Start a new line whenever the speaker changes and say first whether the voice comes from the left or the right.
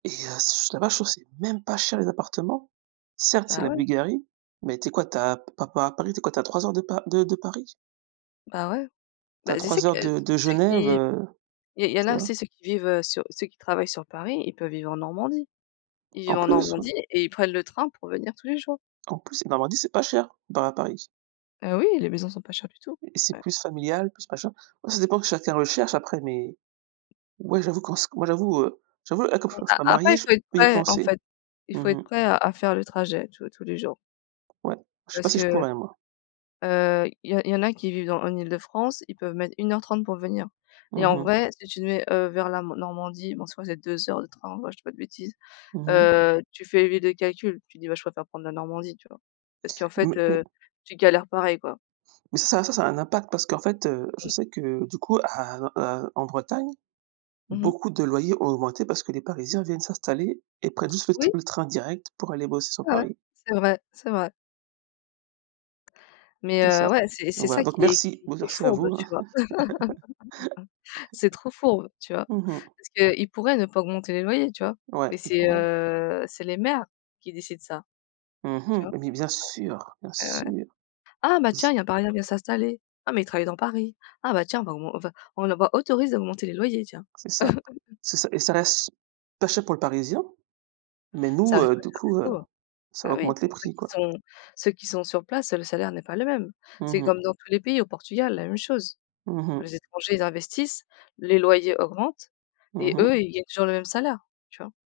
right: Et heu, c'est juste là-bas, je trouve c'est même pas cher, les appartements. Certes, c'est
left: Bah,
right: la
left: ouais.
right: Bulgarie, mais tu es quoi, tu as pa par rapport à Paris, tu es quoi, tu es à 3 heures de Pa de de Paris.
left: Bah ouais.
right: Tu es
left: Bah,
right: à
left: tu sais
right: 3
left: que
right: heures de de
left: ceux
right: Genève,
left: qui i
right: heu,
left: il y en
right: tu
left: a
right: vois?
left: aussi, ceux qui vivent, heu, sur ceux qui travaillent sur Paris, ils peuvent vivre en Normandie. Ils vivent
right: En
left: en
right: plus, ouais.
left: Normandie et ils prennent le train pour venir tous les jours.
right: En plus, la Normandie, c'est pas cher, comparé à Paris
left: Heu, oui, les maisons sont pas chères du tout.
right: et c'est
left: Ouais.
right: plus familial, plus machin. Après, ça dépend ce que chacun recherche après. Mais ouais, j'avoue, quand je s moi j'avoue, heu j'avoue et comme comme je suis pas
left: A
right: mariée,
left: après, il
right: je
left: faut être
right: peux y
left: prêt, en
right: penser.
left: fait. Il
right: Mmh
left: faut être
right: mh.
left: prêt à à faire le trajet, tu vois, tous les jours.
right: Ouais, je sais pas
left: Parce
right: si je
left: que,
right: pourrais, moi.
left: heu, il y en il y en a qui vivent dans en Île-de-France. Ils peuvent mettre 1 heure 30 pour venir et,
right: Mmh
left: en
right: mh.
left: vrai, si tu te mets, heu, vers la mo Normandie bon, je crois c'est 2 heures de train, ouais, je dis pas de bêtises.
right: Mmh mh.
left: Heu, tu fais vite le calcul, tu te dis: «Bah, je préfère prendre la Normandie», tu vois? Parce qu'en fait,
right: Mais mais
left: heu, tu galères pareil, quoi.
right: mais c'est ça, ça a un impact parce qu'en fait, heu, je
left: Mmh.
right: sais que, du coup à heu heu en Bretagne,
left: Mmh mh.
right: beaucoup de loyers ont augmenté parce que les Parisiens viennent s'installer et prennent juste le tr
left: Oui.
right: le train direct pour aller bosser sur
left: Ouais, ouais,
right: Paris.
left: c'est vrai, c'est vrai. Mais
right: C'est ça.
left: heu, ouais, c'est
right: Donc
left: c'est
right: voilà
left: ça
right: donc
left: qui est qui
right: merci
left: est
right: bon,
left: qui est
right: merci à
left: fourbe,
right: vous, hein.
left: tu vois? C'est trop fourbe, tu vois?
right: Mmh mh.
left: Parce qu'ils pourraient ne pas augmenter les loyers, tu vois?
right: Ouais,
left: Mais
right: ils
left: c'est,
right: pourraient.
left: heu c'est les maires qui décident ça,
right: Mmh
left: tu
right: mh.
left: vois?
right: Mais bien sûr, bien
left: Ouais et ouais:
right: sûr.
left: «Ah bah tiens, il y a
right: [unintelligible]
left: un Parisien, il vient s'installer. Ah, mais il travaille dans Paris. Ah bah, tiens bah, on on va on va autorise à augmenter les loyers, tiens.»
right: C'est ça C'est ça, et ça reste ch pas cher pour le Parisien mais nous,
left: Ça reste
right: heu,
left: pas
right: du
left: cher du
right: coup heu,
left: tout, heu,
right: ça
left: bah oui,
right: augmente les
left: pour ceux
right: prix,
left: qui
right: quoi.
left: sont ceux qui sont sur place, le salaire n'est pas le même.
right: Mmh
left: C'est
right: mh.
left: comme dans tous les pays, au Portugal la même chose.
right: Mmh mh.
left: Les étrangers ils investissent, les loyers augmentent
right: Mmh
left: et
right: mh.
left: eux ils gagnent toujours le même salaire, tu vois?